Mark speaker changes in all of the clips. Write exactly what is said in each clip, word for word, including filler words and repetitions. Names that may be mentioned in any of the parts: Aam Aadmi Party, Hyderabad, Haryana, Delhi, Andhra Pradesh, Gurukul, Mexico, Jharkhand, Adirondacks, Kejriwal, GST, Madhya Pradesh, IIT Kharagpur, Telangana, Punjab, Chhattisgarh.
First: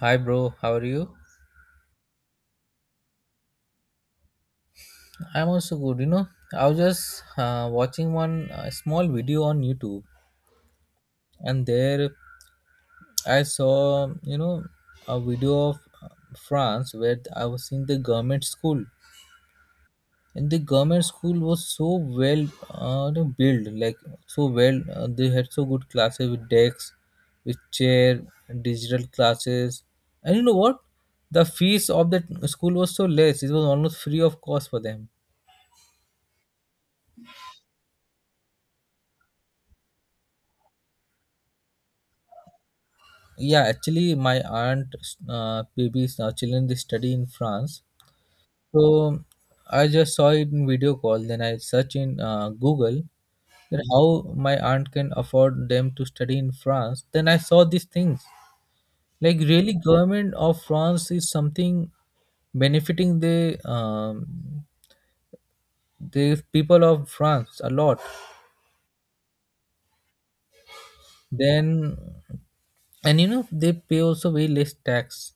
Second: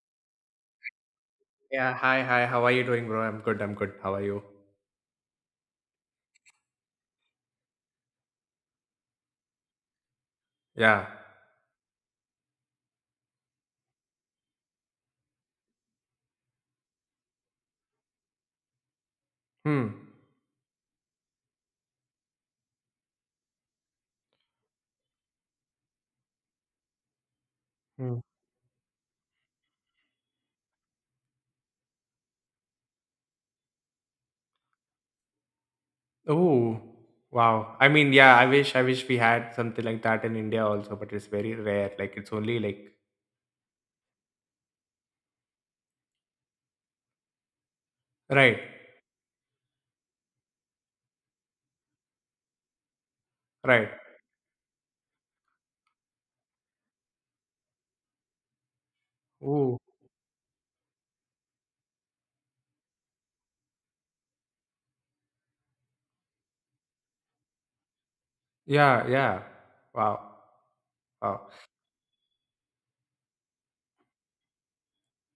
Speaker 1: Hi, bro. How are you?
Speaker 2: Yeah, hi, hi. How are you doing, bro? I'm good. I'm good. How are you?
Speaker 1: I'm also good. You know, I was just uh, watching one uh, small video on YouTube,
Speaker 2: Yeah.
Speaker 1: and there I saw, you know, a video of uh, France where I was seeing the government school,
Speaker 2: Hmm.
Speaker 1: and the government school was so well uh, you know, built, like so well. Uh, they had so good classes with desks, with
Speaker 2: Hmm.
Speaker 1: chair, digital classes, and you know what? The fees of that school was so less; it was almost free of cost for them.
Speaker 2: Oh, wow. I mean, yeah, I wish I wish we had something like that in India also, but it's very rare. Like it's only like
Speaker 1: Yeah, actually my aunt uh, babies uh, children, they study in France,
Speaker 2: right,
Speaker 1: so I just saw it in video call, then I search in uh, Google that
Speaker 2: right.
Speaker 1: how my aunt can afford them to study in France. Then I saw these things, like really
Speaker 2: Oh,
Speaker 1: government of France is something benefiting the um, the people of France a lot.
Speaker 2: yeah, yeah. Wow. Wow.
Speaker 1: Then and you know they pay also way less tax.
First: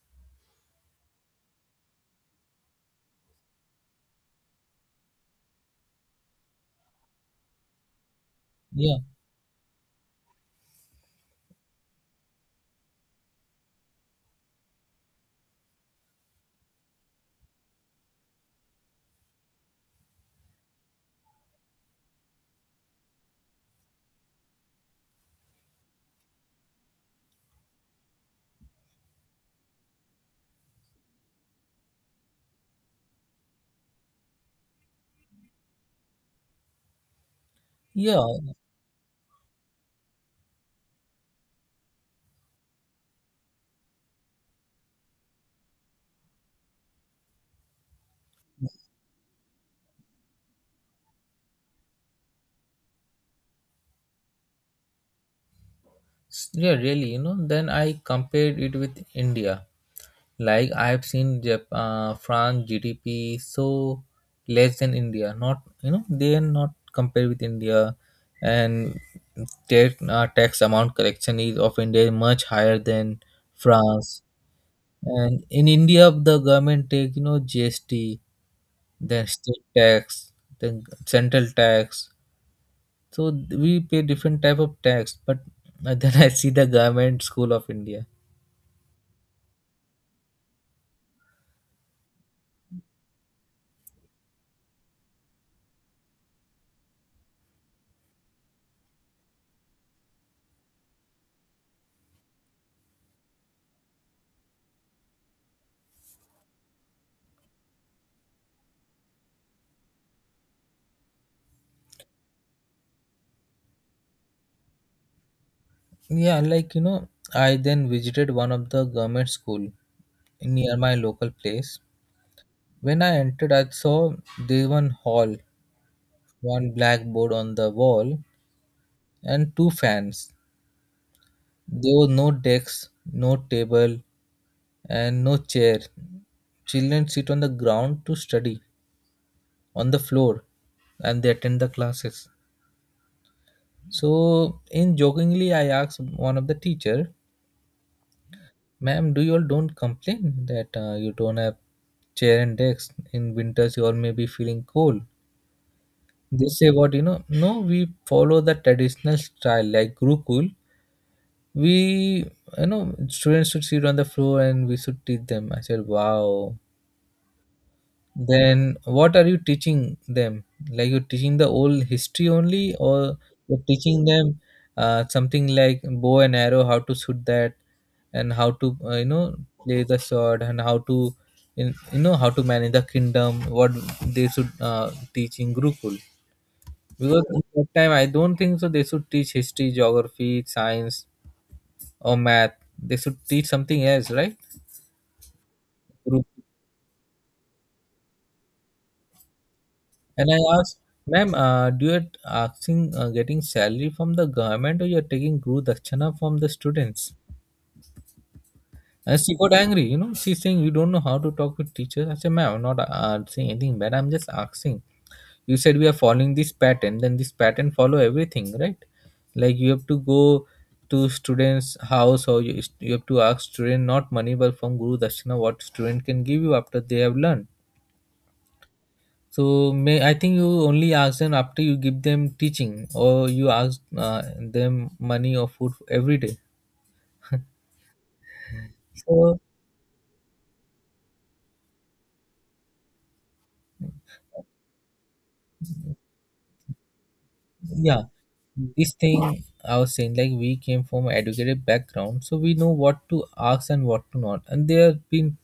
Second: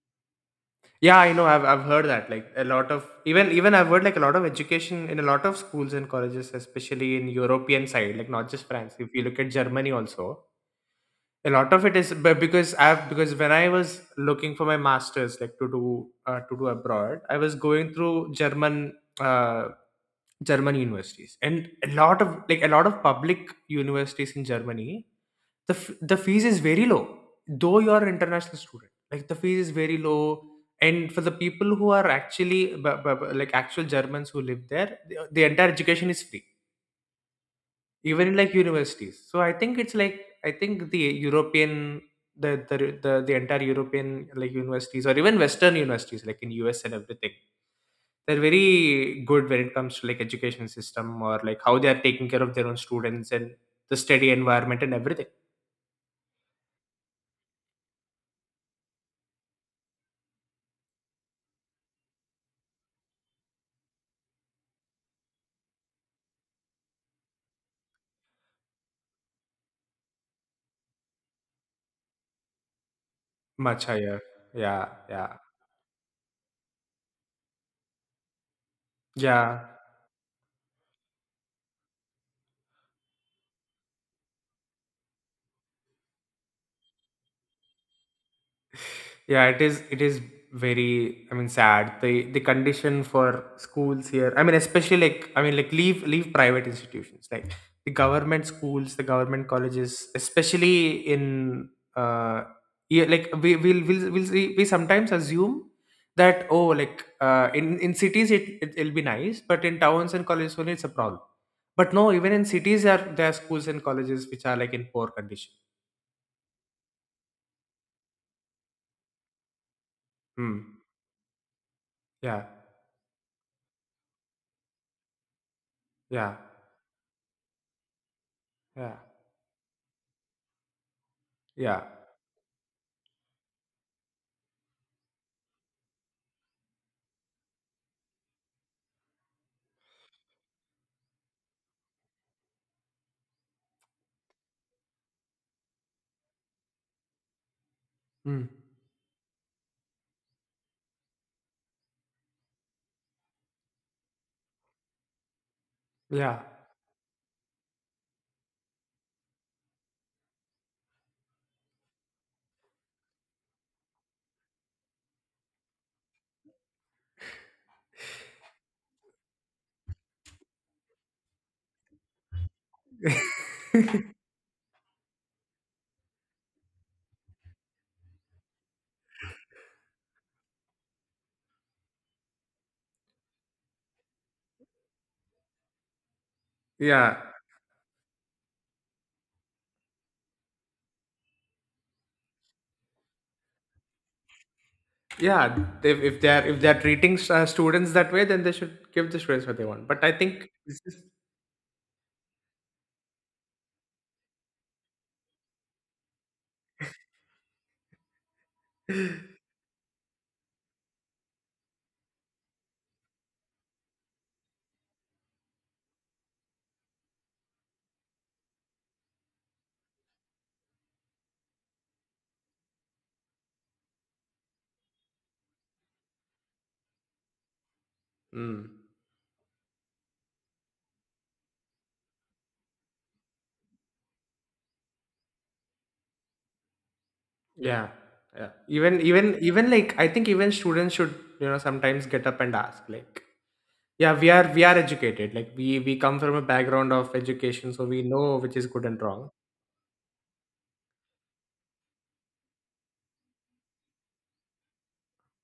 Speaker 2: Yeah, I know. I've I've heard that. Like a lot of even even I've heard like a lot of education in a lot of schools and colleges, especially in European side, like not just France.
Speaker 1: Yeah,
Speaker 2: If you look at Germany also, a lot of it is but because i've because when I was looking for my masters like to do uh, to do abroad I was going through german uh, German universities and a lot of like a lot of public universities in Germany the f- the fees is very low though you're an international student like the fees is very low, and for the people who are actually b- b- b- like actual Germans who live there the, the entire education is free
Speaker 1: yeah.
Speaker 2: even in like universities. So I think it's like I think the European the the the, the entire European like universities or even western universities like in US and everything, they're very good when it comes to like education system or like how they are taking care of their own students and the study environment and everything.
Speaker 1: Yeah, really, you know, then I compared it with India. Like I've seen Jap- uh, France G D P so less than India. Not you know they are not compared with India, and tax uh, tax amount collection is of India is much higher than
Speaker 2: Much higher.
Speaker 1: France.
Speaker 2: Yeah, yeah,
Speaker 1: And in India, the government take you know G S T, then
Speaker 2: yeah.
Speaker 1: state tax, then central tax. So we pay different type of tax. But uh, then I see the government school of India.
Speaker 2: Yeah, it is it is very I mean sad. The the condition for schools here. I mean, especially like I mean like leave leave private institutions. Like the government schools, the government colleges, especially in uh yeah, like we will we'll, we'll, we'll see, we sometimes assume that oh like uh in, in cities it, it it'll be nice, but in towns and colleges only it's a problem. But no, even in cities there are there are schools and colleges which are like in poor condition.
Speaker 1: Yeah, like you know, I then visited one of the government school near
Speaker 2: Hmm.
Speaker 1: my local place.
Speaker 2: Yeah.
Speaker 1: When I entered, I saw there one hall,
Speaker 2: Yeah.
Speaker 1: one blackboard on the wall,
Speaker 2: Yeah.
Speaker 1: and two fans.
Speaker 2: Yeah.
Speaker 1: There was no desk, no table, and no chair. Children sit on the ground to study on the floor, and they attend the classes. So, in jokingly, I asked one of the teacher,
Speaker 2: Mm.
Speaker 1: ma'am, do you all don't complain that uh, you don't have chair and desk in winters? You all may be feeling cold.
Speaker 2: Yeah.
Speaker 1: They say what you know. No, we follow the traditional style like Gurukul. We, you know, students should sit on the floor and we should teach them. I said, wow, then what are you teaching them? Like you're teaching the old history only, or you're teaching them uh, something like bow and arrow, how to shoot that, and how to, uh, you know play the sword, and how to, in, you know, how to manage the kingdom. What they should uh, teach in Gurukul.
Speaker 2: Yeah.
Speaker 1: Because in that time, I don't think so. They should teach history, geography, science, or math. They should teach something else, right?
Speaker 2: Yeah. If, if they're if they're treating s- uh, students that way, then they should give the students what they want. But I
Speaker 1: And I
Speaker 2: think
Speaker 1: asked,
Speaker 2: this is.
Speaker 1: ma'am, uh, do you asking uh, getting salary from the government or you're taking Guru Dakshina from the students? And she got angry, you know, she's saying you don't know how to talk with teachers. I said, ma'am, I'm not uh, saying anything bad. I'm just asking. You said we are following this pattern, then this pattern follow everything, right? Like you have to go to students' house or you, you have to ask student not money but from Guru Dakshina what student can give you after they have learned.
Speaker 2: Mm.
Speaker 1: So may I think you only ask them after you give them teaching or you ask uh, them money or food every day.
Speaker 2: Yeah. Yeah. Even even
Speaker 1: So
Speaker 2: even like I think even students should you know sometimes get up and ask like yeah we are we are educated like we we come from a background of education so we
Speaker 1: yeah,
Speaker 2: know which is good
Speaker 1: this
Speaker 2: and wrong.
Speaker 1: thing I was saying like we came from an educated background, so we know what to ask and what to not. And they have been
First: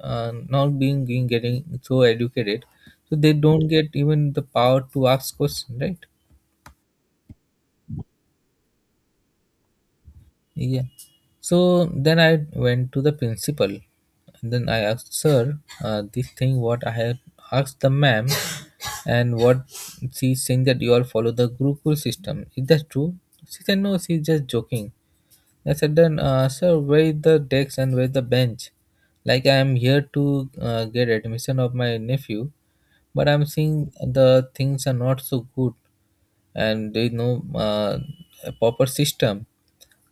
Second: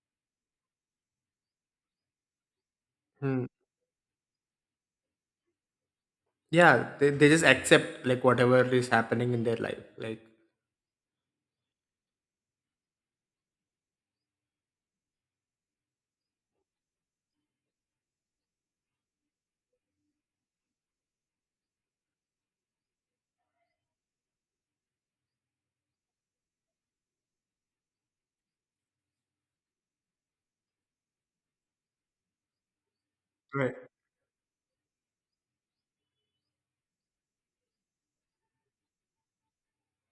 Speaker 1: uh, not being being getting so educated, so they
Speaker 2: Hmm.
Speaker 1: don't get even the power to ask questions, right?
Speaker 2: Yeah. They they just accept like whatever is happening in their life like
Speaker 1: Yeah. So then I went to the principal. And then I asked, sir, uh, this thing what I have asked the ma'am and what she's saying that you all follow the Gurukul system. Is that true? She said, no, she's just joking. I said, then, uh, sir, where is the desk and where is the bench? Like I am here to uh, get admission of my nephew, but I'm
Speaker 2: right,
Speaker 1: seeing the things are not so good and there is no uh, proper system.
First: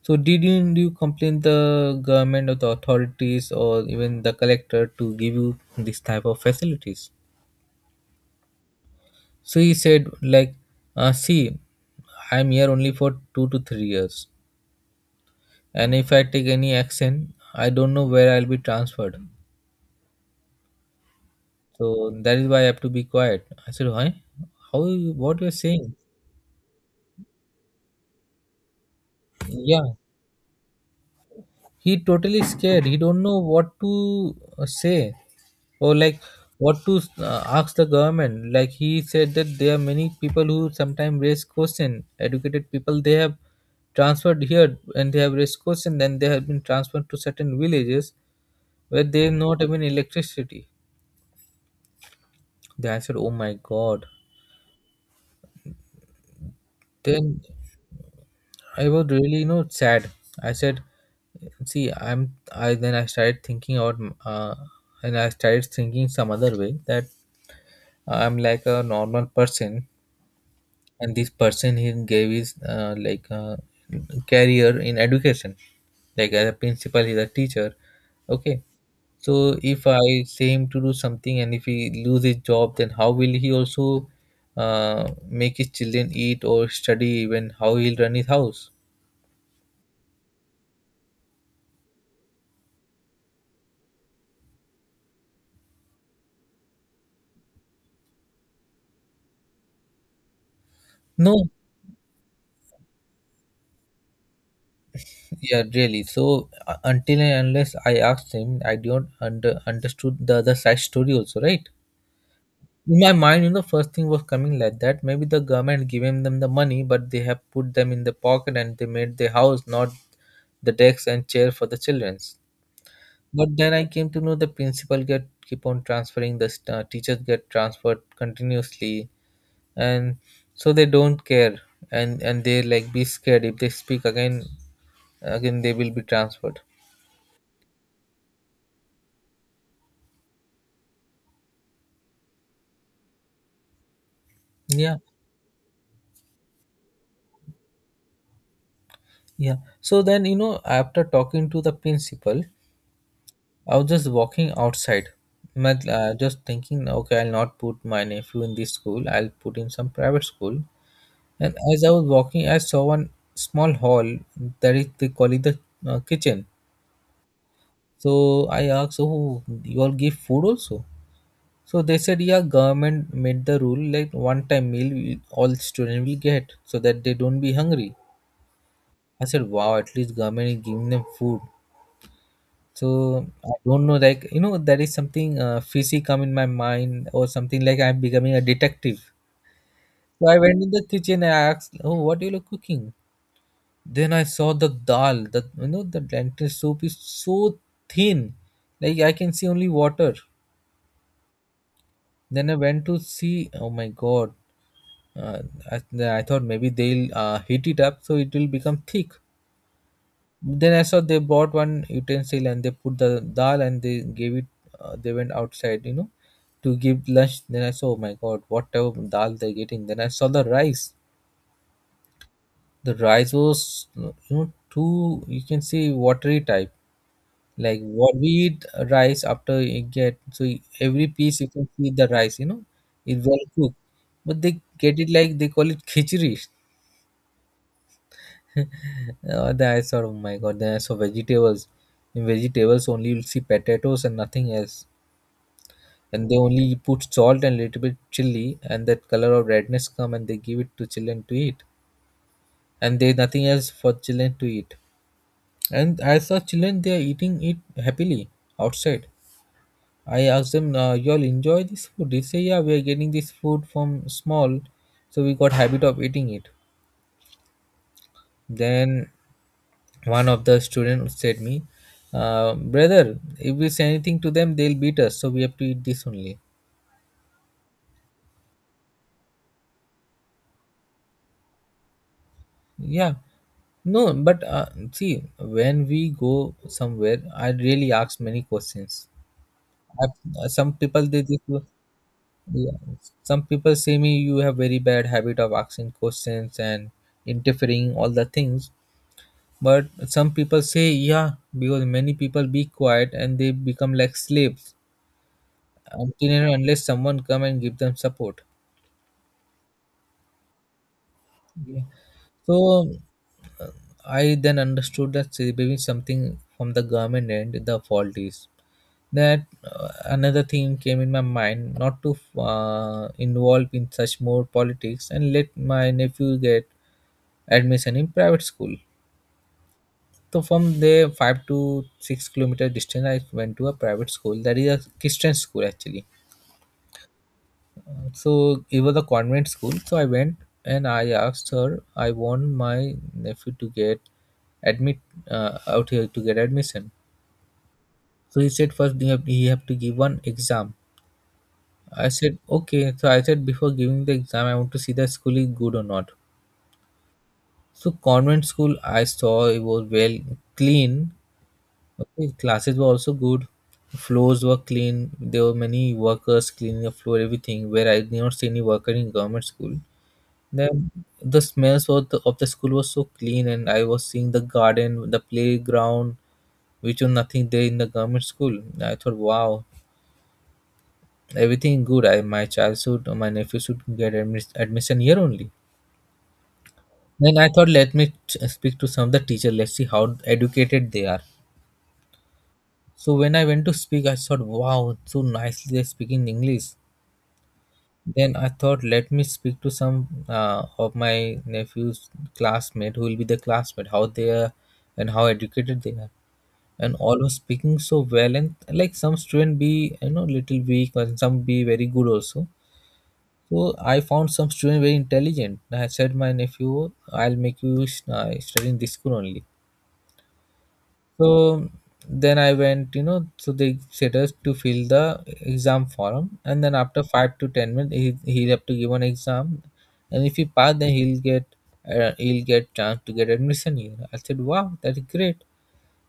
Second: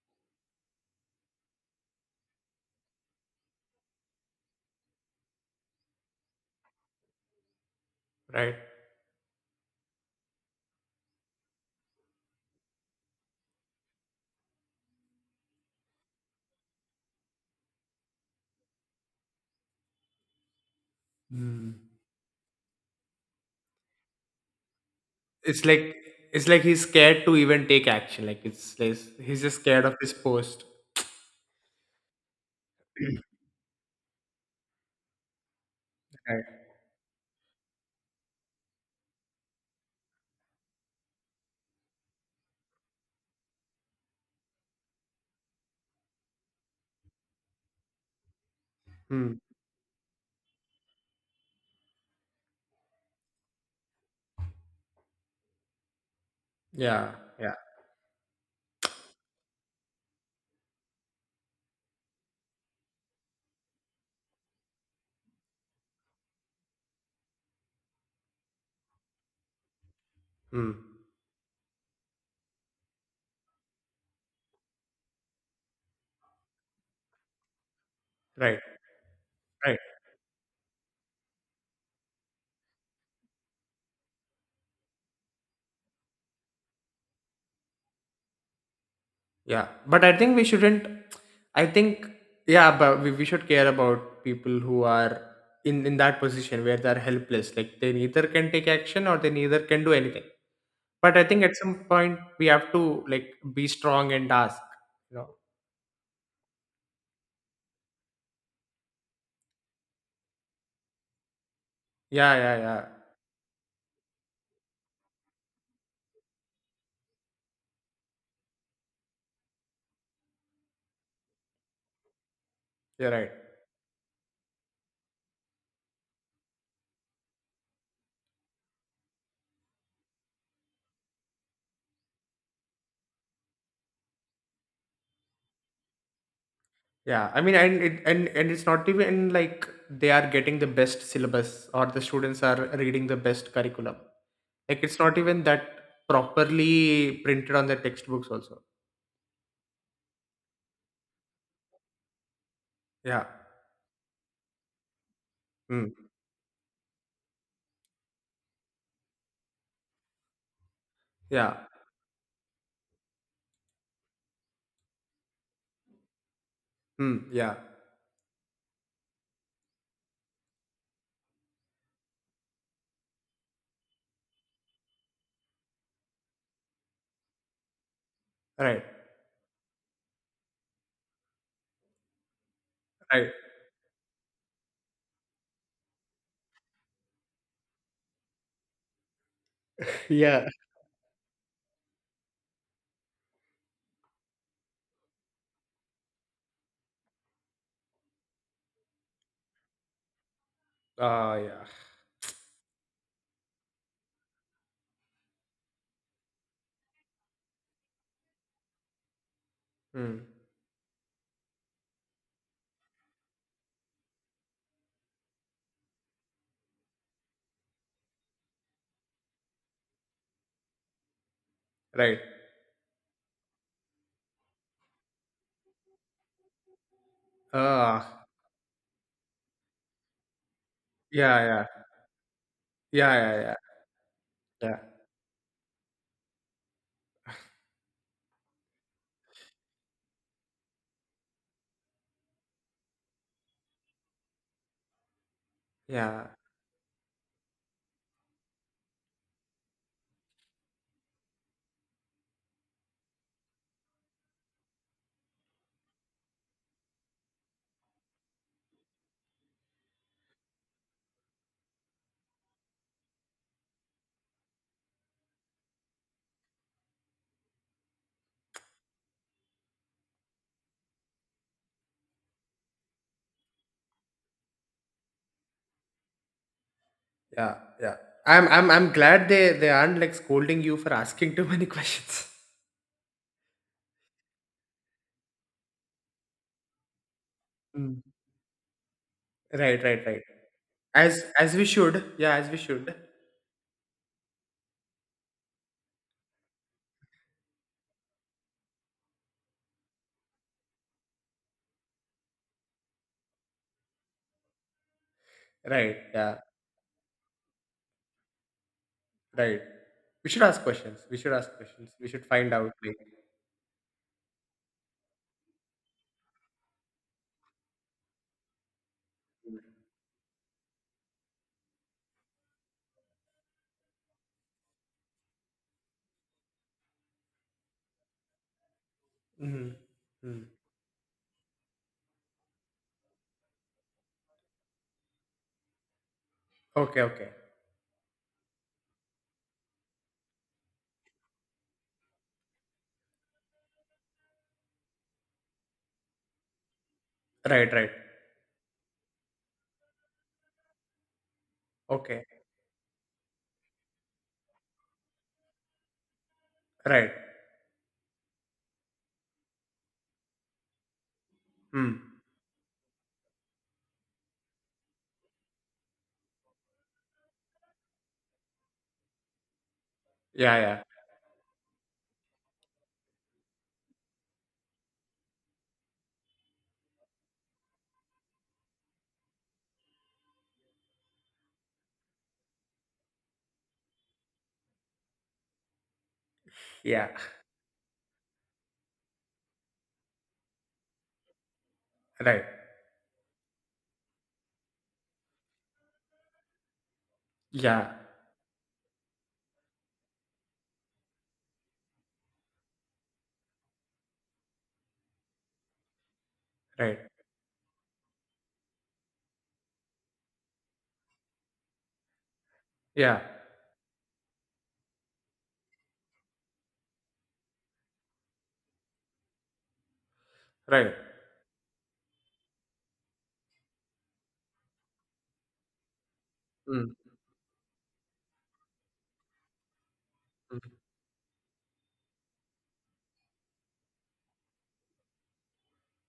Speaker 1: So didn't you complain the government or the authorities or even the collector to give you this type of facilities?
Speaker 2: right.
Speaker 1: So he said like, uh, see, I'm here only for two to three years, and if I take any action, I don't know where I'll be transferred.
Speaker 2: Mm.
Speaker 1: So that is why I have to be quiet. I said, why? How? you- What you're
Speaker 2: It's like
Speaker 1: saying?
Speaker 2: it's like he's scared to even take action. Like it's like he's just scared
Speaker 1: Yeah,
Speaker 2: of his post.
Speaker 1: he totally scared. He don't know what to uh, say. Or like
Speaker 2: Right.
Speaker 1: what to uh, ask the government. Like he said that there are many people who sometimes raise question, educated people, they have transferred here and they have raised question, then they have been transferred to certain villages where they
Speaker 2: Hmm.
Speaker 1: have not even electricity. Then I said, oh my god,
Speaker 2: Yeah.
Speaker 1: then
Speaker 2: Yeah.
Speaker 1: I was really, you know, sad. I said, see i'm i then I started thinking out, uh, and I started thinking some other way, that I'm like a normal person,
Speaker 2: Hmm.
Speaker 1: and this person, he gave his uh, like uh, career in education, like as a principal, he's a teacher,
Speaker 2: Right.
Speaker 1: okay. So
Speaker 2: Right.
Speaker 1: if I say him to do something and if he lose his job, then how will he also uh, make his children eat or study, even how he'll run his house.
Speaker 2: Yeah. But I think we shouldn't. I think yeah, but we, we should care about people who are in in that position where they're helpless. Like they neither can take action or they neither can do anything. But I think
Speaker 1: No,
Speaker 2: at some point we have to like be strong and ask. You know.
Speaker 1: yeah, really. So uh, until and unless I asked him, I don't under understood the other side story also, right.
Speaker 2: Yeah. Yeah. Yeah.
Speaker 1: In my mind, you know, first thing was coming like that. Maybe the government giving them the money, but they have put them in the pocket and they made the house, not the desk and chair for the childrens.
Speaker 2: You're right.
Speaker 1: But then I came to know the principal get keep on transferring the st- uh, teachers get transferred continuously, and so they don't care, and and they like be scared if they speak again, again they will be transferred.
Speaker 2: Yeah, I mean, and it and and it's not even like they are getting the best syllabus or the students are reading the best curriculum. Like
Speaker 1: Yeah,
Speaker 2: it's not even that properly printed on the textbooks also.
Speaker 1: yeah. So then you know after talking to the principal,
Speaker 2: Yeah.
Speaker 1: I was just walking outside, but,
Speaker 2: Mm.
Speaker 1: uh, just thinking, okay, I'll not put my nephew in this school, I'll put him some private school. And
Speaker 2: Yeah.
Speaker 1: as I was walking, I saw one small hall that is they call it the uh, kitchen.
Speaker 2: Mm. Yeah.
Speaker 1: So I asked, oh, you all give food also? So they said, yeah, government made the rule like one time meal will- all students will get so that they don't be hungry.
Speaker 2: Right.
Speaker 1: I said, wow, at least government is giving them food. So
Speaker 2: Right.
Speaker 1: I don't know, like you know, there is something uh, fishy come in my mind or something like I'm becoming a detective. So I
Speaker 2: Yeah.
Speaker 1: went in the kitchen and I asked, "Oh, what you look cooking?" Then I saw the dal. The, you know, the lentil soup is so thin, like I can see only water.
Speaker 2: Ah, yeah.
Speaker 1: Then I went to see. Oh my god! Uh, I, I thought maybe they'll uh, heat it up so it will become thick.
Speaker 2: Mm.
Speaker 1: Then I saw they bought one utensil and they put the dal and they gave it. Uh, they went outside, you know, to give lunch. Then I saw, oh my god, whatever dal they're getting. Then I saw the rice.
Speaker 2: Right.
Speaker 1: The rice was, you know, too. You can see watery type. Like what
Speaker 2: Ah,
Speaker 1: we eat rice after you get so every
Speaker 2: yeah.
Speaker 1: piece you
Speaker 2: Yeah.
Speaker 1: can see the rice. You know, it's well
Speaker 2: Yeah. Yeah.
Speaker 1: cooked, but they
Speaker 2: Yeah. Yeah.
Speaker 1: get it like they call it khichdi. Uh, then I saw, oh my god, then I saw vegetables. In vegetables, only you'll see potatoes and nothing else.
Speaker 2: Yeah.
Speaker 1: And they only put salt and little bit chili, and that color of redness come and they give it to children to eat. And they nothing else for children to eat. And I saw children they are eating it happily outside. I asked them, uh, you all enjoy this food? They say, yeah, we are getting this food from small, so we got habit of eating it. Then one of the students said me, uh, brother, if we say anything to them they'll beat us, so we have to eat this only.
Speaker 2: Yeah. Yeah. I'm. I'm. I'm glad they. They aren't like scolding you for asking too many questions.
Speaker 1: Yeah, no, but uh, see, when we go somewhere I really
Speaker 2: Mm.
Speaker 1: ask many questions.
Speaker 2: Right. Right.
Speaker 1: I,
Speaker 2: Right.
Speaker 1: some people they
Speaker 2: As
Speaker 1: just,
Speaker 2: as we should. Yeah, as we
Speaker 1: yeah,
Speaker 2: should.
Speaker 1: some people say me you have very bad habit of asking questions and interfering all the things, but some people say yeah, because many people be quiet and they become like slaves
Speaker 2: Right.
Speaker 1: until
Speaker 2: Yeah.
Speaker 1: and unless someone come and give them support.
Speaker 2: Right. We should ask questions. We should ask
Speaker 1: Yeah.
Speaker 2: questions. We should find out.
Speaker 1: So
Speaker 2: Like,
Speaker 1: uh, I then understood that maybe something from the government end the fault is that, uh, another thing came in my mind not to uh, involve in such more politics and let my nephew get admission in private school.
Speaker 2: mm-hmm.
Speaker 1: So
Speaker 2: Mm.
Speaker 1: from there five to six kilometer distance I went to a private school that is a Christian school actually.
Speaker 2: Okay. Okay.
Speaker 1: So it was a convent school. So I went and I asked her. I want my nephew to get admit uh, out here to get admission.
Speaker 2: Right. Right.
Speaker 1: So he said first you have, you have to give one exam. I
Speaker 2: Okay.
Speaker 1: said okay. So I said before giving the exam, I want to see the school is good or not.
Speaker 2: Right.
Speaker 1: So convent school, I saw it was well clean.
Speaker 2: Hmm.
Speaker 1: Okay, classes were also good. Floors were clean. There were many workers cleaning the floor, everything. Where I did not see any worker in government school.
Speaker 2: Yeah. Yeah.
Speaker 1: Then the smells of the, of the school was so clean, and I was seeing the garden, the playground, which was nothing there in the government school. I thought, wow, everything good. I my child should, my nephew should get admis- admission here only.
Speaker 2: Yeah.
Speaker 1: Then I thought, let me t- speak to some of the teacher. Let's see how educated they are.
Speaker 2: Right.
Speaker 1: So when I went to speak, I thought, wow, so nicely they're speaking English.
Speaker 2: Yeah.
Speaker 1: Then I thought, let me speak to some uh, of my nephew's classmate who will be the classmate, how they are and how educated they are. And
Speaker 2: Right.
Speaker 1: all was speaking so well, and like some student be you know little weak, and some be very good also.
Speaker 2: Yeah.
Speaker 1: So I found some student very intelligent. I said, my nephew, I'll make you uh, study in this school only.
Speaker 2: Right.
Speaker 1: So then I went, you know, so they said us to fill the exam form, and then
Speaker 2: Mm.
Speaker 1: after five to ten minutes, he he'll have to give an exam, and if he
Speaker 2: Mm.
Speaker 1: pass, then he'll get uh, he'll get chance to get admission here. I said, wow, that's great.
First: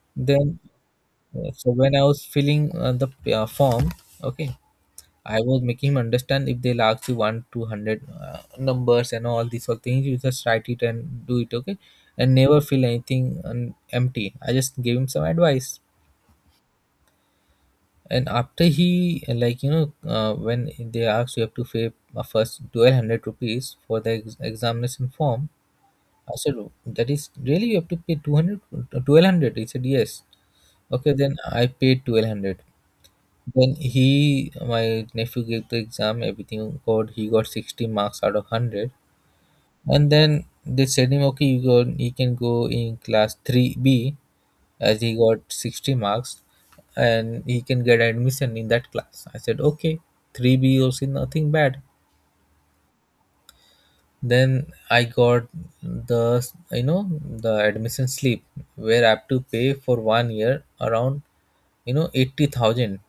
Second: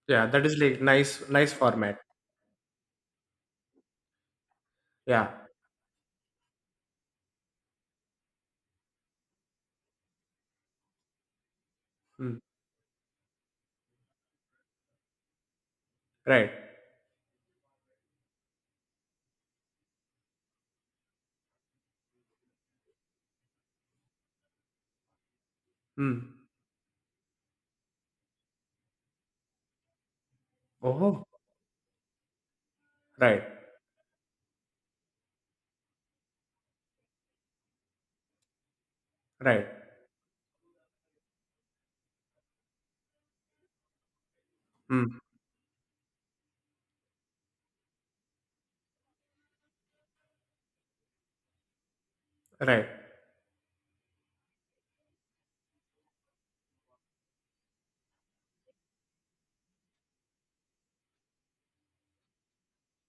Speaker 2: Yeah. That is
Speaker 1: Then,
Speaker 2: like nice.
Speaker 1: uh,
Speaker 2: Nice
Speaker 1: so when
Speaker 2: format.
Speaker 1: I was filling uh, the uh, form, okay,
Speaker 2: Yeah.
Speaker 1: I was making him understand if they'll ask you one to hundred uh, numbers and all these all things, you just write it and do it, okay, and
Speaker 2: Mm.
Speaker 1: never feel anything um, empty. I just gave him some advice,
Speaker 2: Right.
Speaker 1: and after he uh, like you know uh, when they asked you have to pay uh, first twelve hundred rupees for the ex- examination form. I
Speaker 2: Mm.
Speaker 1: said, "Oh, that is really, you have to pay two hundred, twelve hundred He said yes. Okay,
Speaker 2: Oh.
Speaker 1: then I paid twelve hundred.
Speaker 2: Right.
Speaker 1: Then he, my nephew, gave the exam. Everything got, he got sixty marks out of one hundred.
Speaker 2: Right.
Speaker 1: And then they said him, okay, you go. He can go in class three B, as he
Speaker 2: Mm.
Speaker 1: got sixty marks, and he can get admission in that class. I said, okay, three B also nothing bad.
Speaker 2: Right.
Speaker 1: Then I got the you know the admission slip where I have to pay for one year around you know eighty thousand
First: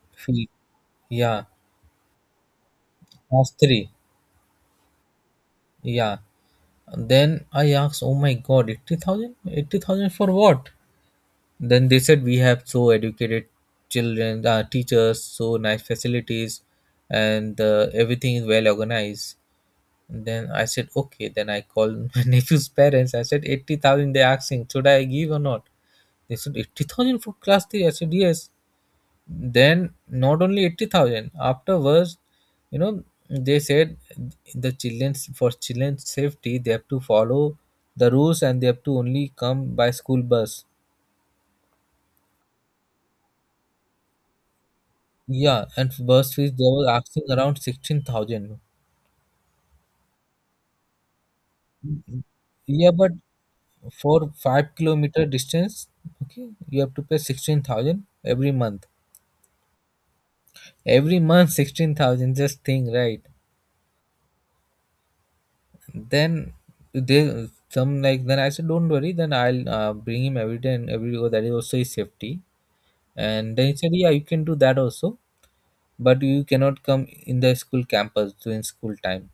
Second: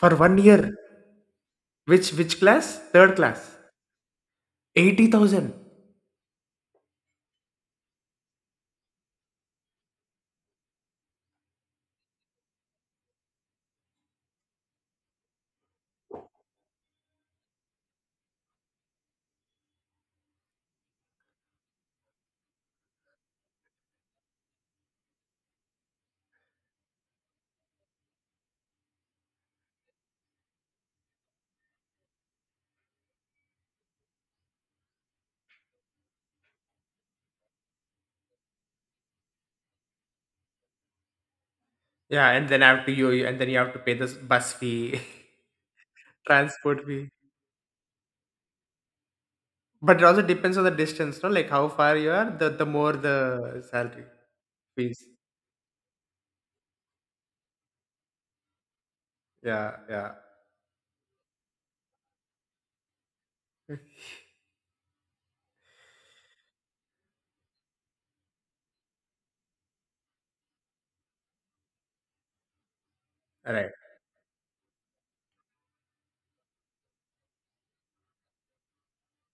Speaker 2: For one
Speaker 1: fee.
Speaker 2: year.
Speaker 1: Yeah,
Speaker 2: Which which class? Third
Speaker 1: class
Speaker 2: class.
Speaker 1: three.
Speaker 2: eighty thousand.
Speaker 1: Yeah. Then I asked, "Oh my God, eighty thousand? Eighty thousand for what?" Then they said, "We have so educated children, uh, teachers, so nice facilities, and uh, everything is well organized." Then I said, "Okay." Then I called my nephew's parents. I said, eighty thousand, they asking, should I give or not? They said, eighty thousand for class three. I said, yes. Then not only eighty thousand afterwards, you know, they said, the children's for children's safety they have to follow the rules, and they have to only come by school bus.
Speaker 2: Yeah, and then after you, you- and then you have to pay this bus fee,
Speaker 1: Yeah, and bus fees they
Speaker 2: transport
Speaker 1: were
Speaker 2: fee.
Speaker 1: asking around sixteen thousand.
Speaker 2: But it also depends on the distance, no? Like how far you are, the the
Speaker 1: Yeah,
Speaker 2: more
Speaker 1: but
Speaker 2: the salary
Speaker 1: for 5
Speaker 2: fees.
Speaker 1: kilometer distance, okay, you have to pay sixteen thousand every month,
Speaker 2: Yeah, yeah.
Speaker 1: every month sixteen thousand, just think, right? Then they some, like, then I said, don't worry, then I'll uh, bring him every day, and every day that is also his safety. And then
Speaker 2: Right.
Speaker 1: he said, yeah, you can do that also, but you cannot come in the school campus during school time.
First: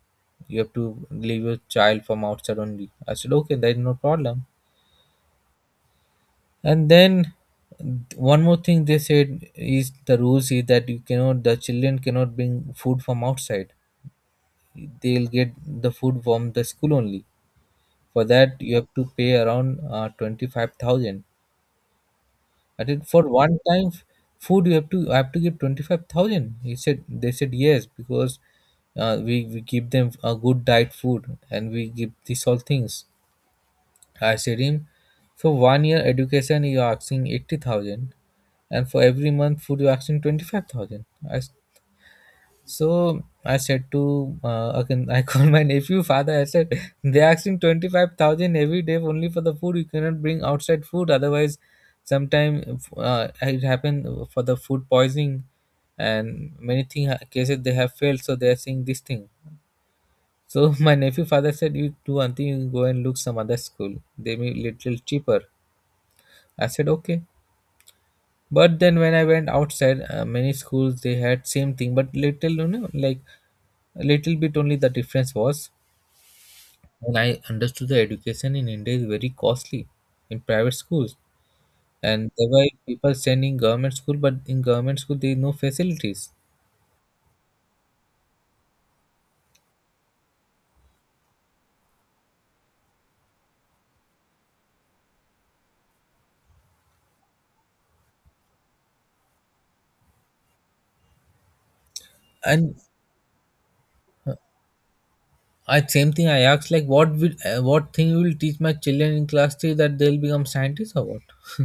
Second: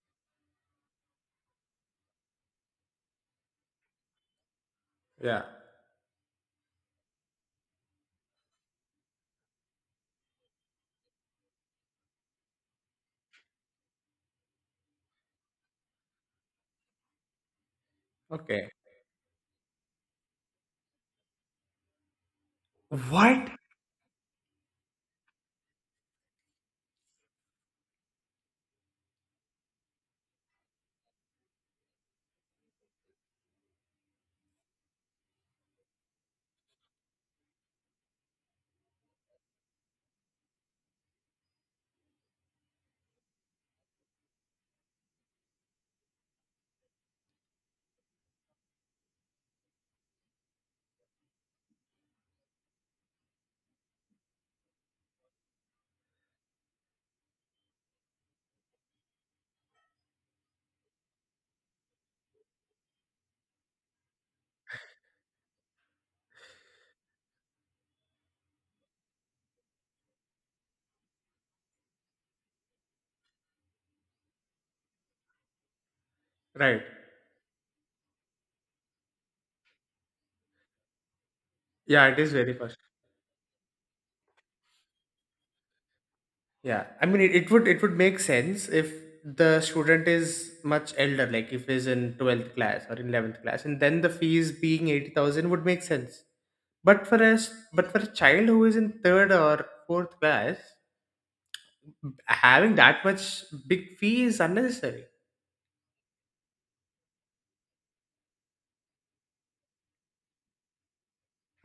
Speaker 1: You have to leave your child from outside only. I said okay, there is no problem.
Speaker 2: Yeah.
Speaker 1: And then one more thing they said is the rules is that you cannot the children cannot bring food from outside. They'll get the food from the school only. For that
Speaker 2: Okay.
Speaker 1: you have to pay around uh, twenty-five thousand. I said, for
Speaker 2: What?
Speaker 1: one time f- food you have to I have to give twenty-five thousand? He said, they said yes, because uh, we, we give them a good diet food and we give these all things. I said him, for one year education you're asking eighty thousand, and for every month food you're asking twenty-five thousand. i s- So I said to, uh, again, I called my nephew father. I said, they're asking twenty five thousand every day only for the food. You cannot bring outside food, otherwise, sometime uh, it happened for the food poisoning, and many thing uh, cases they have failed. So they are saying this thing. So my nephew father said, "You do one thing, you go and look some other school. They may little cheaper." I said, "Okay." But then when I went outside, uh, many schools they had same thing, but little you know like a little bit only the difference was.
Speaker 2: Right.
Speaker 1: When I understood the education in India is very costly in private schools,
Speaker 2: Yeah, it
Speaker 1: and
Speaker 2: is
Speaker 1: there
Speaker 2: very
Speaker 1: were
Speaker 2: first.
Speaker 1: people sending government school, but in government school there is no facilities.
Speaker 2: Yeah. I mean, it, it would it would make sense if the student is much elder, like if he's in twelfth class or in eleventh class, and then the fees being eighty thousand would make sense. But for us, but for a child who is in third or fourth class, having
Speaker 1: And
Speaker 2: that much big fee is unnecessary.
Speaker 1: I same thing I asked, like what will uh, what thing will teach my children in class three that they'll become scientists or what?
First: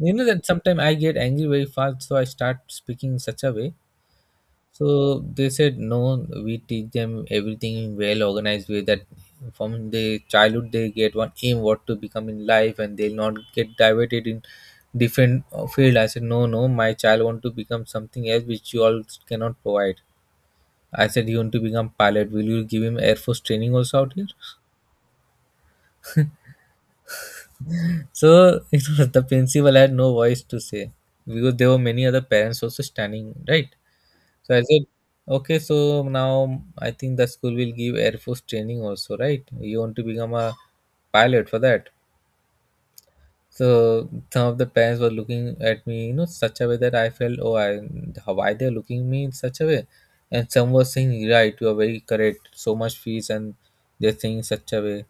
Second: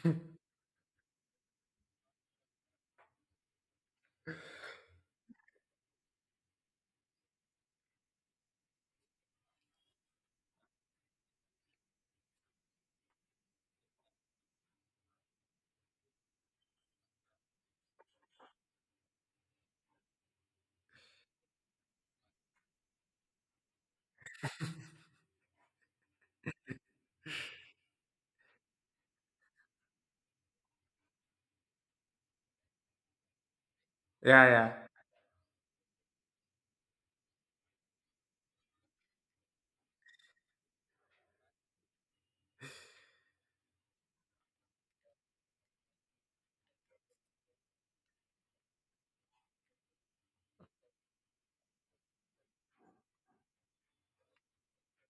Speaker 1: You know that sometimes I get angry very fast, so I start speaking in such a way. So they said, no, we teach them everything in well organized way, that from the childhood they get one aim what to become in life, and they'll not get diverted in different uh, field. I said, no, no, my child want to become something else which you all cannot provide. I said he want to become pilot. Will you give him air force training also out here? So it was the principal had no voice to say, because there were many other parents also standing, right?
Speaker 2: Yeah,
Speaker 1: So I said,
Speaker 2: yeah,
Speaker 1: okay, so now I think the school will give Air Force training also, right? You want to become a pilot for that. So some of the parents were looking at me, you know, such a way that I felt, oh, I, how- why they're looking me in such a way? And some were saying, right, you are very correct, so much fees, and they're saying such a way.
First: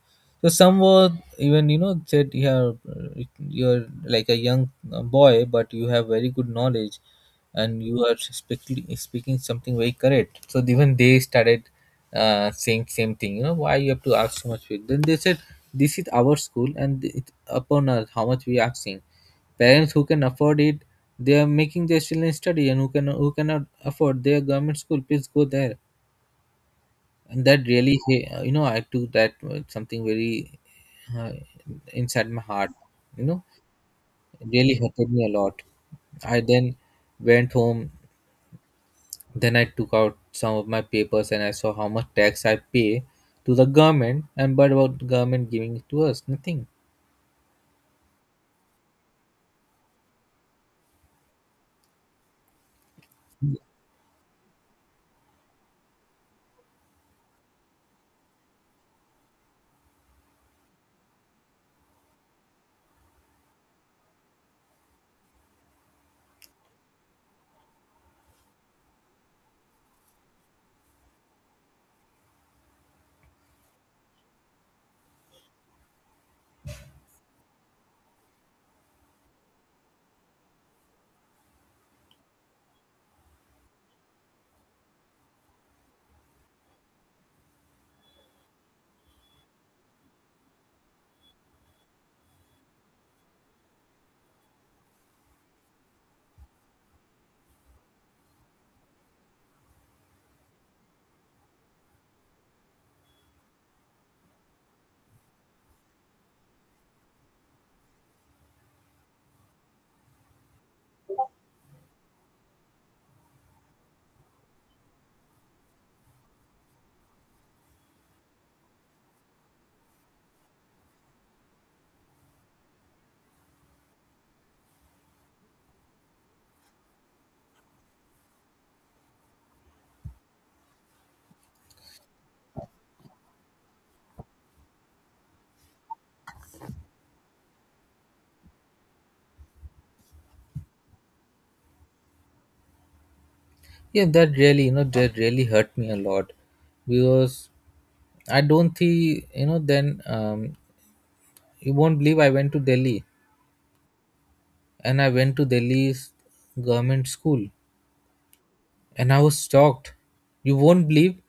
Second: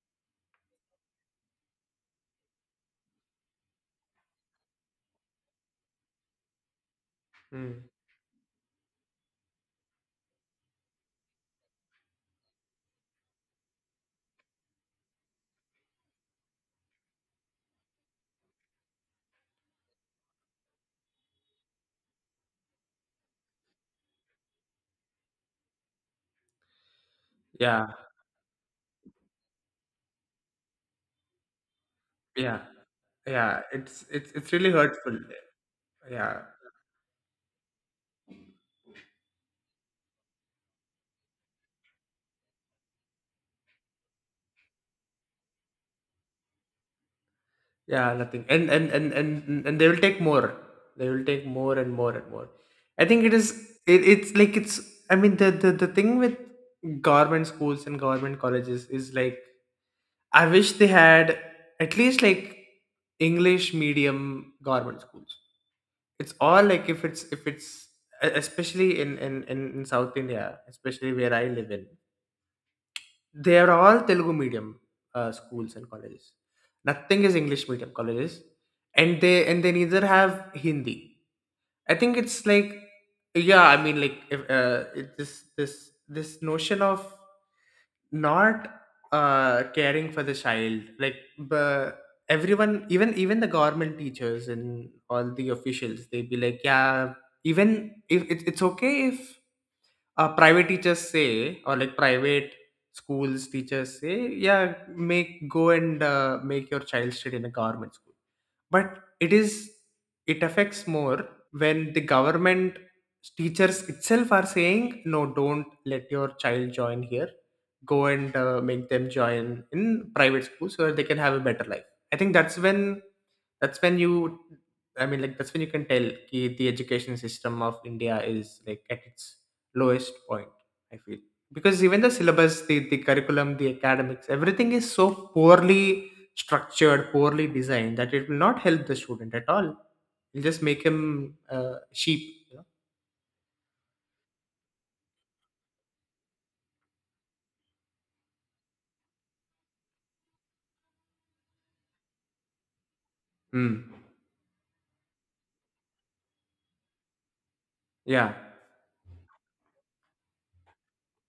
Speaker 1: So some were even, you know, said, yeah, uh, you're like a young uh, boy, but you have very good knowledge, and
Speaker 2: hmm,
Speaker 1: you are speaking speaking something very correct. So even they started uh, saying same thing. You know, why you have to ask so much fees? Then they said, this is our school, and it's upon us how much we are asking. Parents who can afford it, they are making their children study, and who can who cannot afford, their government school, please go there. And that
Speaker 2: yeah,
Speaker 1: really, you know, I took that uh, something very uh, inside my
Speaker 2: yeah,
Speaker 1: heart. You know,
Speaker 2: yeah. It's it's
Speaker 1: it
Speaker 2: it's really
Speaker 1: really hurted
Speaker 2: hurtful.
Speaker 1: me a lot.
Speaker 2: Yeah,
Speaker 1: I then went home. Then I took out some of my papers and I saw how much tax I pay to the government, and but about government giving it to us, nothing.
Speaker 2: yeah, nothing. And and and and and they will take more. They will take more and more and more. I think it is it, it's like it's I mean the, the, the thing with government schools and government colleges is like I wish they had at least like English medium government schools. It's all like if it's if it's e- especially in in in, in South India, especially where I live in, they are all Telugu medium uh, schools and colleges. Nothing is English medium colleges, and they and they neither have Hindi. I think it's like yeah, I mean like if uh, it, this this this notion of not uh, caring for the child, like but everyone, even even the government teachers and all the officials, they'd be like, yeah, even if it, it's okay if uh, private teachers say or like private schools teachers say yeah make go and uh, make your child study in a government school. But it is it affects more when the government teachers itself are saying no, don't let your child join here, go and uh, make them join in private school so that they can have a better life. I think that's when that's when you I mean like that's when you can tell ki the education system of India is like at its lowest point I feel, because even the syllabus the, the curriculum the academics everything is so poorly structured, poorly designed that it will not help the student at all. It'll just make him uh, sheep. You know?
Speaker 1: Yeah, that really, you know, that really hurt me a lot, because I don't think, you know, then um, you won't believe, I went to Delhi
Speaker 2: Hmm.
Speaker 1: and I went to Delhi's government school,
Speaker 2: Yeah.
Speaker 1: and I was shocked. You won't believe,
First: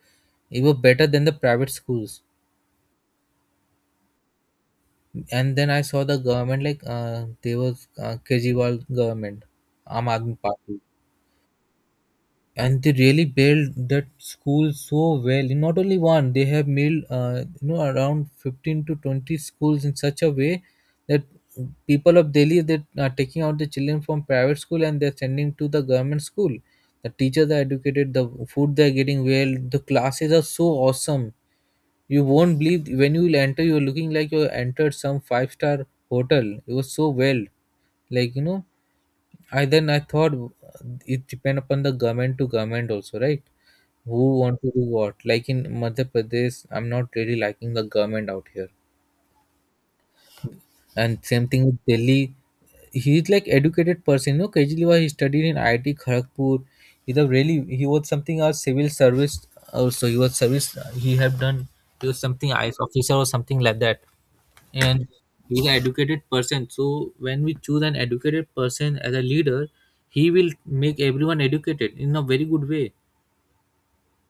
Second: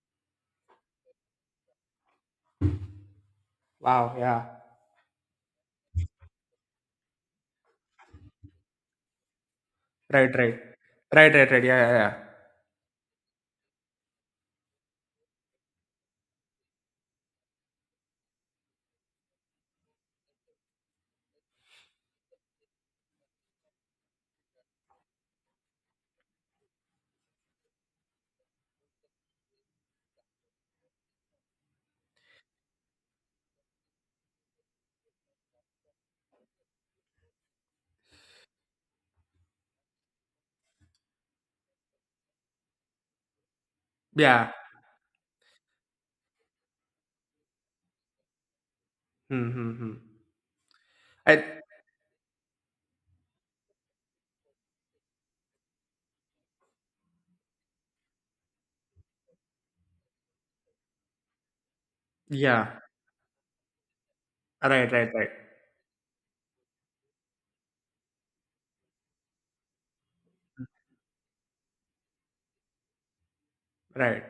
Speaker 1: it was better than the private schools.
Speaker 2: Wow. Yeah.
Speaker 1: And then I saw the government, like uh, they was uh, Kejriwal government, Aam
Speaker 2: Right.
Speaker 1: Aadmi
Speaker 2: Right.
Speaker 1: Party.
Speaker 2: Right. Right. Right. Yeah. Yeah. Yeah.
Speaker 1: And they really built that school so well, not only one, they have made, uh, you know around fifteen to twenty schools in such a way that people of Delhi that are taking out the children from private school and they're sending to the government school. The teachers are educated, the food they're getting well, the classes are so awesome. You won't believe, when you will enter you're looking like you entered some five star hotel. It was so well, like, you know, I then I thought it depend upon the government to government also, right? Who
Speaker 2: Yeah.
Speaker 1: want to do what? Like in Madhya Pradesh, I'm not really liking the government out here.
Speaker 2: Hmm. Hmm. Hmm.
Speaker 1: And same
Speaker 2: I.
Speaker 1: thing with Delhi. He's like educated person. You know, Kejriwal he studied in I I T Kharagpur. He's a really he was something as civil service also. He was service he had done, he was something I S
Speaker 2: Yeah.
Speaker 1: officer or something like that.
Speaker 2: Right.
Speaker 1: And
Speaker 2: Right. Right.
Speaker 1: he's an educated person, so when we choose an educated person as a leader, he will make everyone educated in a very good way.
Speaker 2: Right.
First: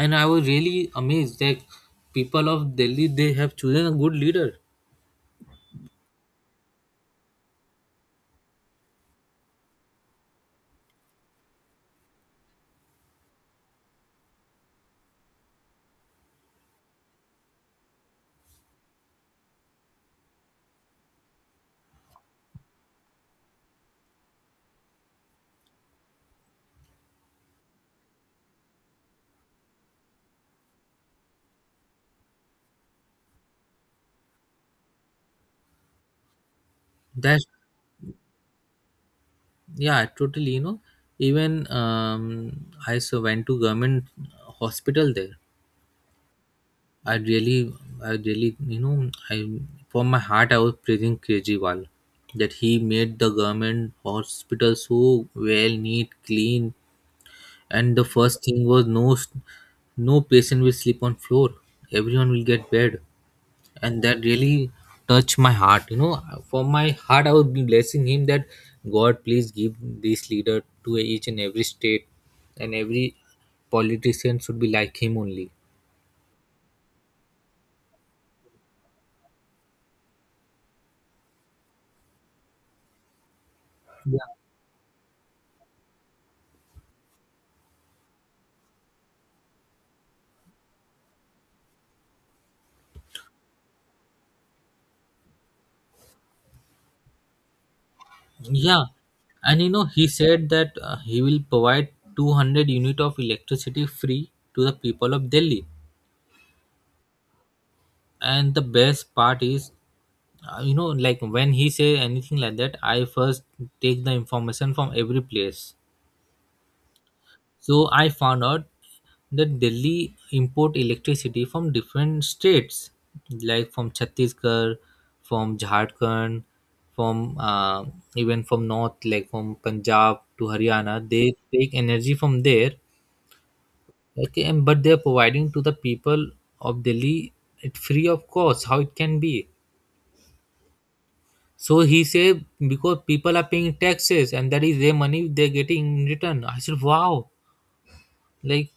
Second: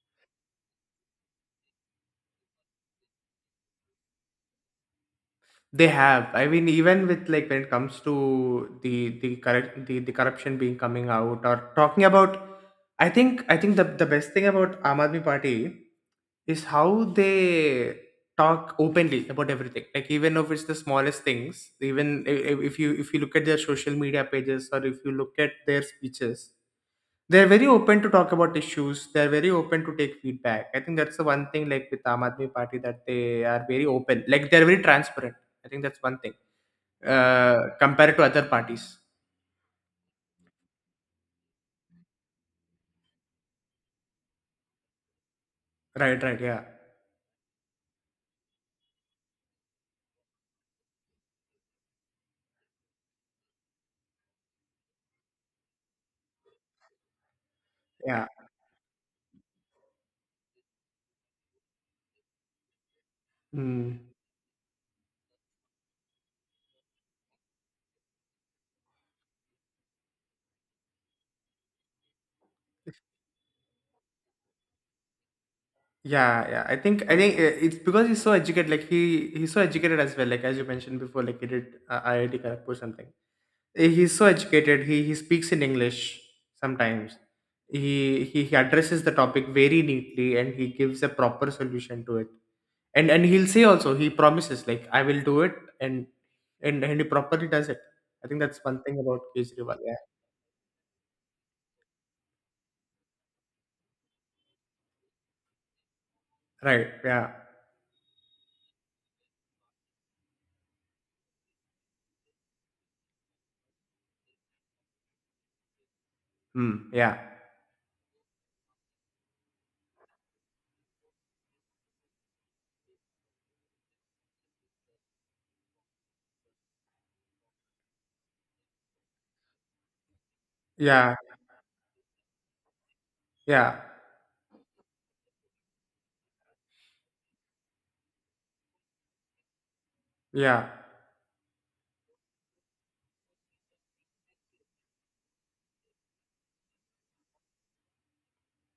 Speaker 1: And I was really amazed that people of Delhi they have chosen a good leader.
Speaker 2: They have. I mean, even with like when it comes to the the correct the, the corruption being coming out or talking about, I think I think the the best thing about Aam Aadmi Party is how they talk openly about everything like even if it's the smallest things even i- i- if you if you look at their social media pages or if you look at their speeches, they're very open to talk about issues, they're very open to take feedback. I think that's the one thing like with Aam Aadmi Party that they are very open like they're very transparent. I think that's one thing
Speaker 1: That's,
Speaker 2: uh compared to other parties.
Speaker 1: yeah, totally, you know. Even um, I so went to government hospital there.
Speaker 2: Right, right, yeah,
Speaker 1: I really, i really you know i from my heart I was praising Kejriwal, that he made the government hospital so well, neat, clean. And the
Speaker 2: yeah,
Speaker 1: first thing was, no s- no patient will sleep on floor, everyone will get bed.
Speaker 2: mm.
Speaker 1: And that really touched my heart, you know, for my heart I would be blessing him that, God, please give this leader to each and every state, and every politician should be like him only.
Speaker 2: Yeah, yeah. I think I think uh, it's because he's so educated. Like he he's so educated as well. Like as you mentioned before, like he did uh, I I T Kharagpur something. Uh, He's
Speaker 1: Yeah,
Speaker 2: so educated. He he speaks in English sometimes. He he he addresses the topic very neatly and he gives a proper solution to it. And and he'll say also he promises like I will do it and and and he properly does it. I think that's one
Speaker 1: yeah.
Speaker 2: thing about
Speaker 1: And you
Speaker 2: Kejriwal.
Speaker 1: know
Speaker 2: Yeah.
Speaker 1: he said that uh, he will provide two hundred unit of electricity free to the people of Delhi.
Speaker 2: Right. Yeah.
Speaker 1: And the best part is, uh, you know, like when he say anything like that, I first take the information from every place.
Speaker 2: Hmm. Yeah.
Speaker 1: So I found out that Delhi import electricity from different states, like from Chhattisgarh, from Jharkhand, from uh, even from north, like from Punjab to Haryana
Speaker 2: Yeah.
Speaker 1: they take energy from there.
Speaker 2: Yeah.
Speaker 1: Okay, and but they are providing to the people of Delhi it free of cost. How it can be?
Speaker 2: Yeah.
Speaker 1: So he said, because people are paying taxes and that is their money they're getting in return. I said, wow, like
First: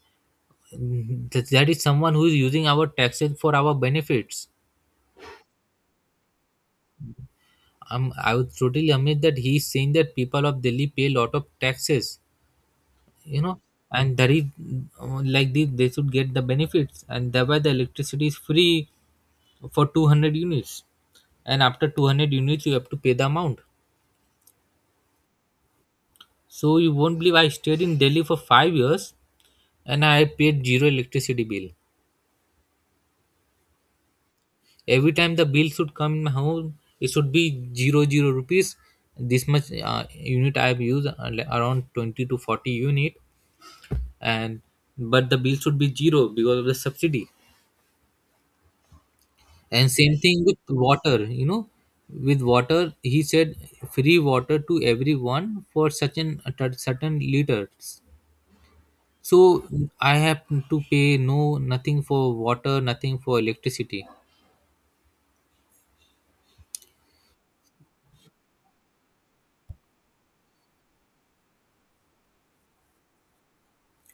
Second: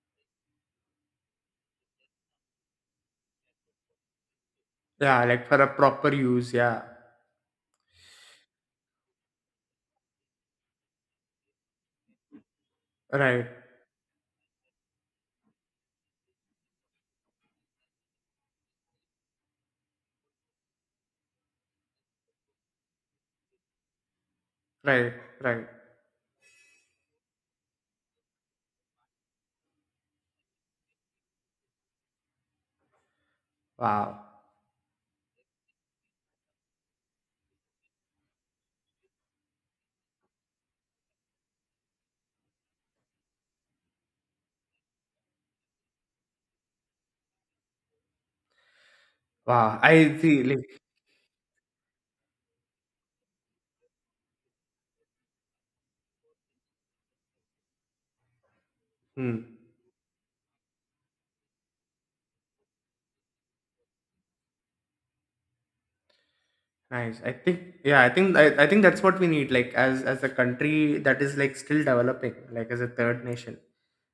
Speaker 1: th- that is someone who is using our taxes for our benefits.
Speaker 2: Yeah. Like for a proper use. Yeah.
Speaker 1: Um, I was totally amazed that he's saying that people of Delhi pay a lot of taxes, you
Speaker 2: Right,
Speaker 1: know, and that is uh, like this they should get the benefits, and thereby the electricity is free for two hundred units, and after two hundred units you have to pay the amount.
Speaker 2: right, right.
Speaker 1: So you won't believe, I stayed in Delhi for five years and I paid zero electricity bill.
Speaker 2: Wow,
Speaker 1: Every time the bill should come in my home, it should be zero zero rupees. This much uh, unit I have used, uh, like around twenty to forty unit, and but the bill should be zero because of the subsidy.
Speaker 2: wow.
Speaker 1: And same
Speaker 2: I see.
Speaker 1: thing with
Speaker 2: Like,
Speaker 1: water, you know, with water he said free water to everyone for such an certain liters.
Speaker 2: hmm,
Speaker 1: So I have to pay no nothing for water, nothing for electricity.
Speaker 2: nice. I think, yeah. I think, I, I think that's what we need. Like, as as a country that is like still developing, like as a third nation,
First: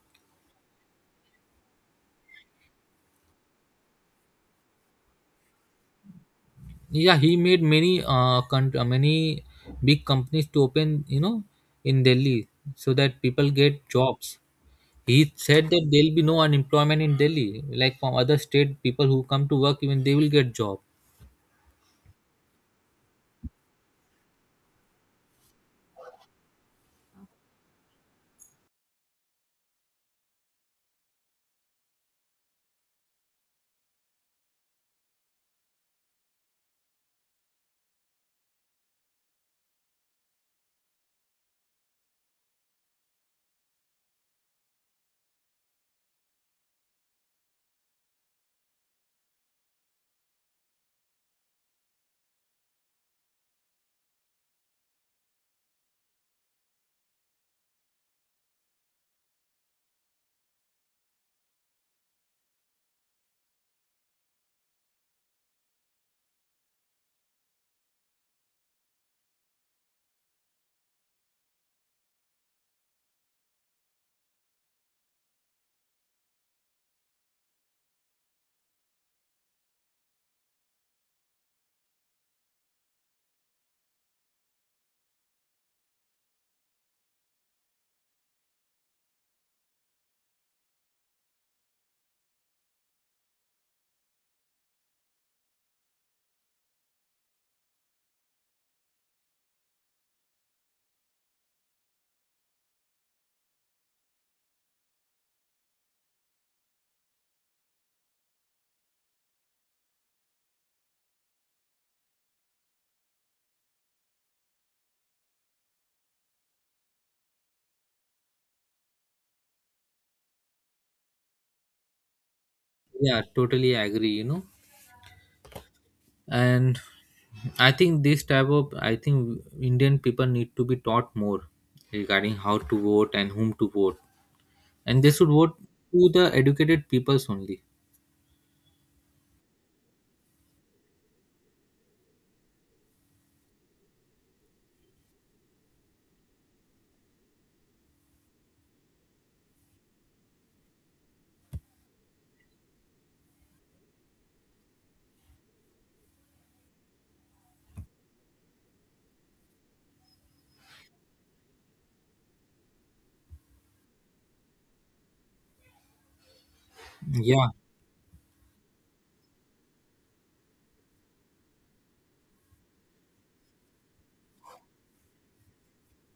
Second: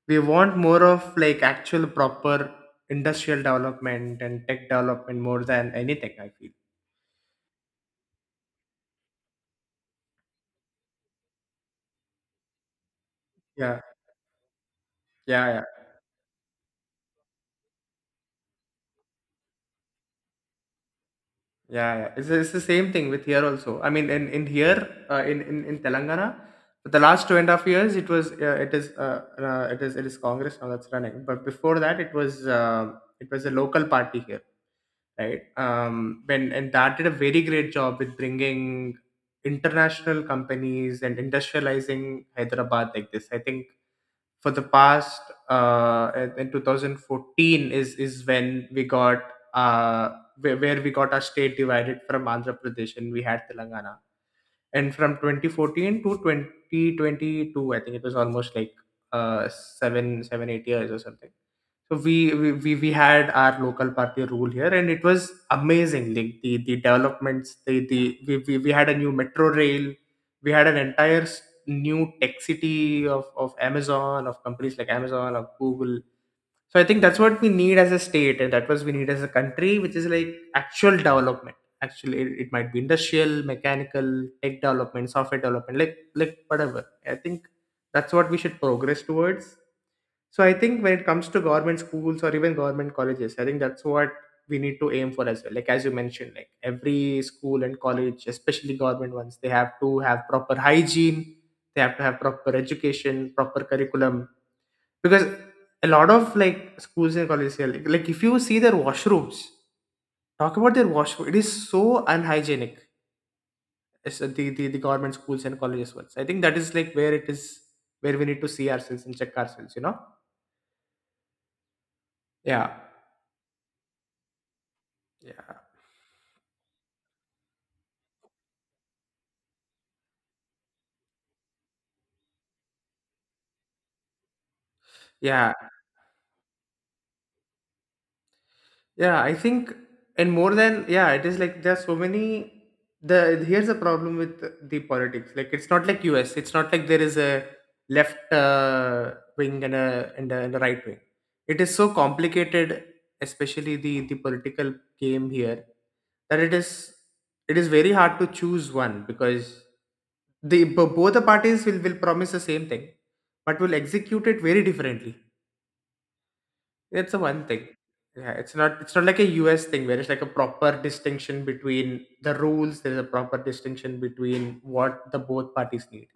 Speaker 2: we want more of like actual proper industrial development and tech development more than anything. I feel.
Speaker 1: Yeah, he made many uh, con- uh, many big companies to open, you know, in Delhi, so that people get
Speaker 2: Yeah,
Speaker 1: jobs. He
Speaker 2: yeah, yeah.
Speaker 1: said that there'll be no unemployment in Delhi, like from other state people who come to work, even they will get job.
Speaker 2: Yeah, yeah. It's, it's the same thing with here also. I mean, in in here, uh, in, in in Telangana, for the last two and a half years, it was uh, it is uh, uh, it is it is Congress now that's running. But before that, it was uh, it was a local party here, right? Um, when and that did a very great job with bringing international companies and industrializing Hyderabad like this. I think for the past uh in in twenty fourteen is is when we got uh where, where we got our state divided from Andhra Pradesh and we had Telangana. And from twenty fourteen to twenty twenty-two, I think it was almost like uh, seven, seven, eight years or something. So we, we, we, we had our local party rule here and it was amazing. Like the, the developments, the, the we, we, we had a new metro rail, we had an entire s- new tech city of, of Amazon, of companies like Amazon, of Google. So I think that's what we need as a state, and that was we need as a country, which is like actual development. Actually, it, it might be industrial, mechanical, tech development, software development, like like whatever. I think that's what we should progress towards. So I think when it comes to government schools or even government colleges, I think that's what we need to aim for as well. Like as you mentioned, like every school and college, especially government ones, they have to have proper hygiene, they have to have proper education, proper curriculum, because a lot of like schools and colleges here like, like if you see their washrooms, talk about their washroom, it is so unhygienic as the, the the government schools and colleges ones. I think that is like where it is where we need to see ourselves and check ourselves, you know? Yeah,
Speaker 1: Yeah, totally agree, you know,
Speaker 2: yeah,
Speaker 1: and I think this type of I think Indian people need to be taught more regarding how to vote and whom to vote, and they should
Speaker 2: yeah.
Speaker 1: vote to the educated peoples only.
Speaker 2: Yeah, I think, and more than, yeah, it is like there's so many. The here's the problem with the politics. Like it's not like U S. It's not like there is a left uh, wing and a, and a and a right wing. It is so complicated, especially the the political game here, that it is it is very hard to choose one because the bo- both the parties will will promise the same thing, but will execute it very differently. It's a one
Speaker 1: Yeah,
Speaker 2: thing. Yeah, it's not it's not like a U S thing where it's like a proper distinction between the rules, there's a proper distinction between what the both parties need.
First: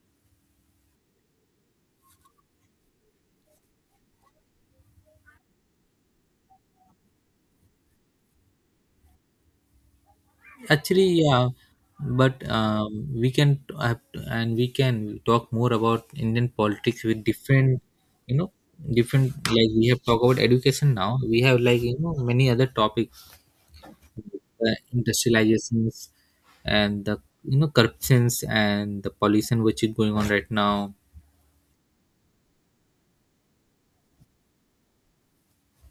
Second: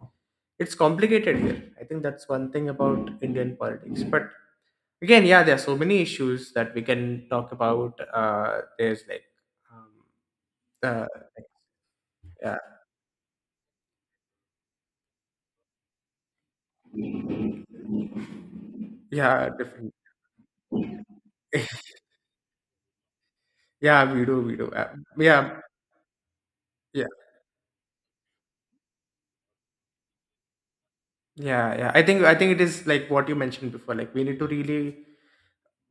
Speaker 2: It's complicated here. I think that's one thing about Indian politics. But again, yeah, there are so many issues that we can talk about. Uh, there's like um, uh,
Speaker 1: actually, yeah, but
Speaker 2: yeah,
Speaker 1: um, we can t- have t- and we can talk more about Indian politics with different you know different,
Speaker 2: yeah,
Speaker 1: like we
Speaker 2: different.
Speaker 1: have talked about education now, we have like, you know many other topics,
Speaker 2: Yeah, we do, we do.
Speaker 1: uh,
Speaker 2: Uh, yeah,
Speaker 1: industrializations, and
Speaker 2: yeah,
Speaker 1: the, you know, corruptions and the pollution which is going on right now.
Speaker 2: yeah, yeah. I think I think it is like what you mentioned before. Like we need to really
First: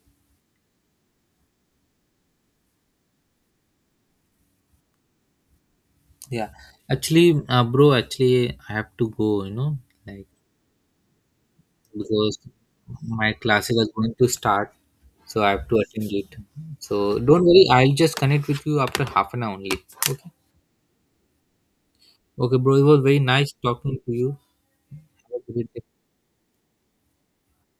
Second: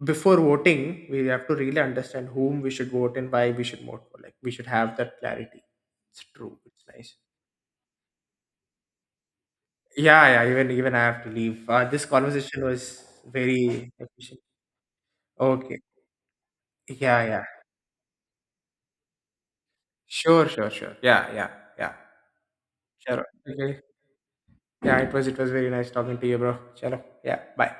Speaker 2: before voting we have to really understand whom we should vote and why we should vote for like we should have that clarity. It's
Speaker 1: Yeah,
Speaker 2: true. It's nice.
Speaker 1: actually, uh, bro, actually I have to go, you know like
Speaker 2: Yeah, yeah, even even I have to leave. Uh, this
Speaker 1: because
Speaker 2: conversation was
Speaker 1: my classes are
Speaker 2: very
Speaker 1: going to
Speaker 2: efficient.
Speaker 1: start, so I have to
Speaker 2: Okay.
Speaker 1: attend it. So
Speaker 2: Yeah, yeah,
Speaker 1: don't worry, I'll just connect with you after half an hour only. Okay.
Speaker 2: sure, sure, sure, yeah, yeah, yeah,
Speaker 1: Okay, bro. It was very
Speaker 2: sure,
Speaker 1: nice
Speaker 2: okay,
Speaker 1: talking to you.
Speaker 2: yeah, it was it
Speaker 1: Have
Speaker 2: was
Speaker 1: a
Speaker 2: very
Speaker 1: great day.
Speaker 2: nice talking to you bro, chalo, yeah, bye.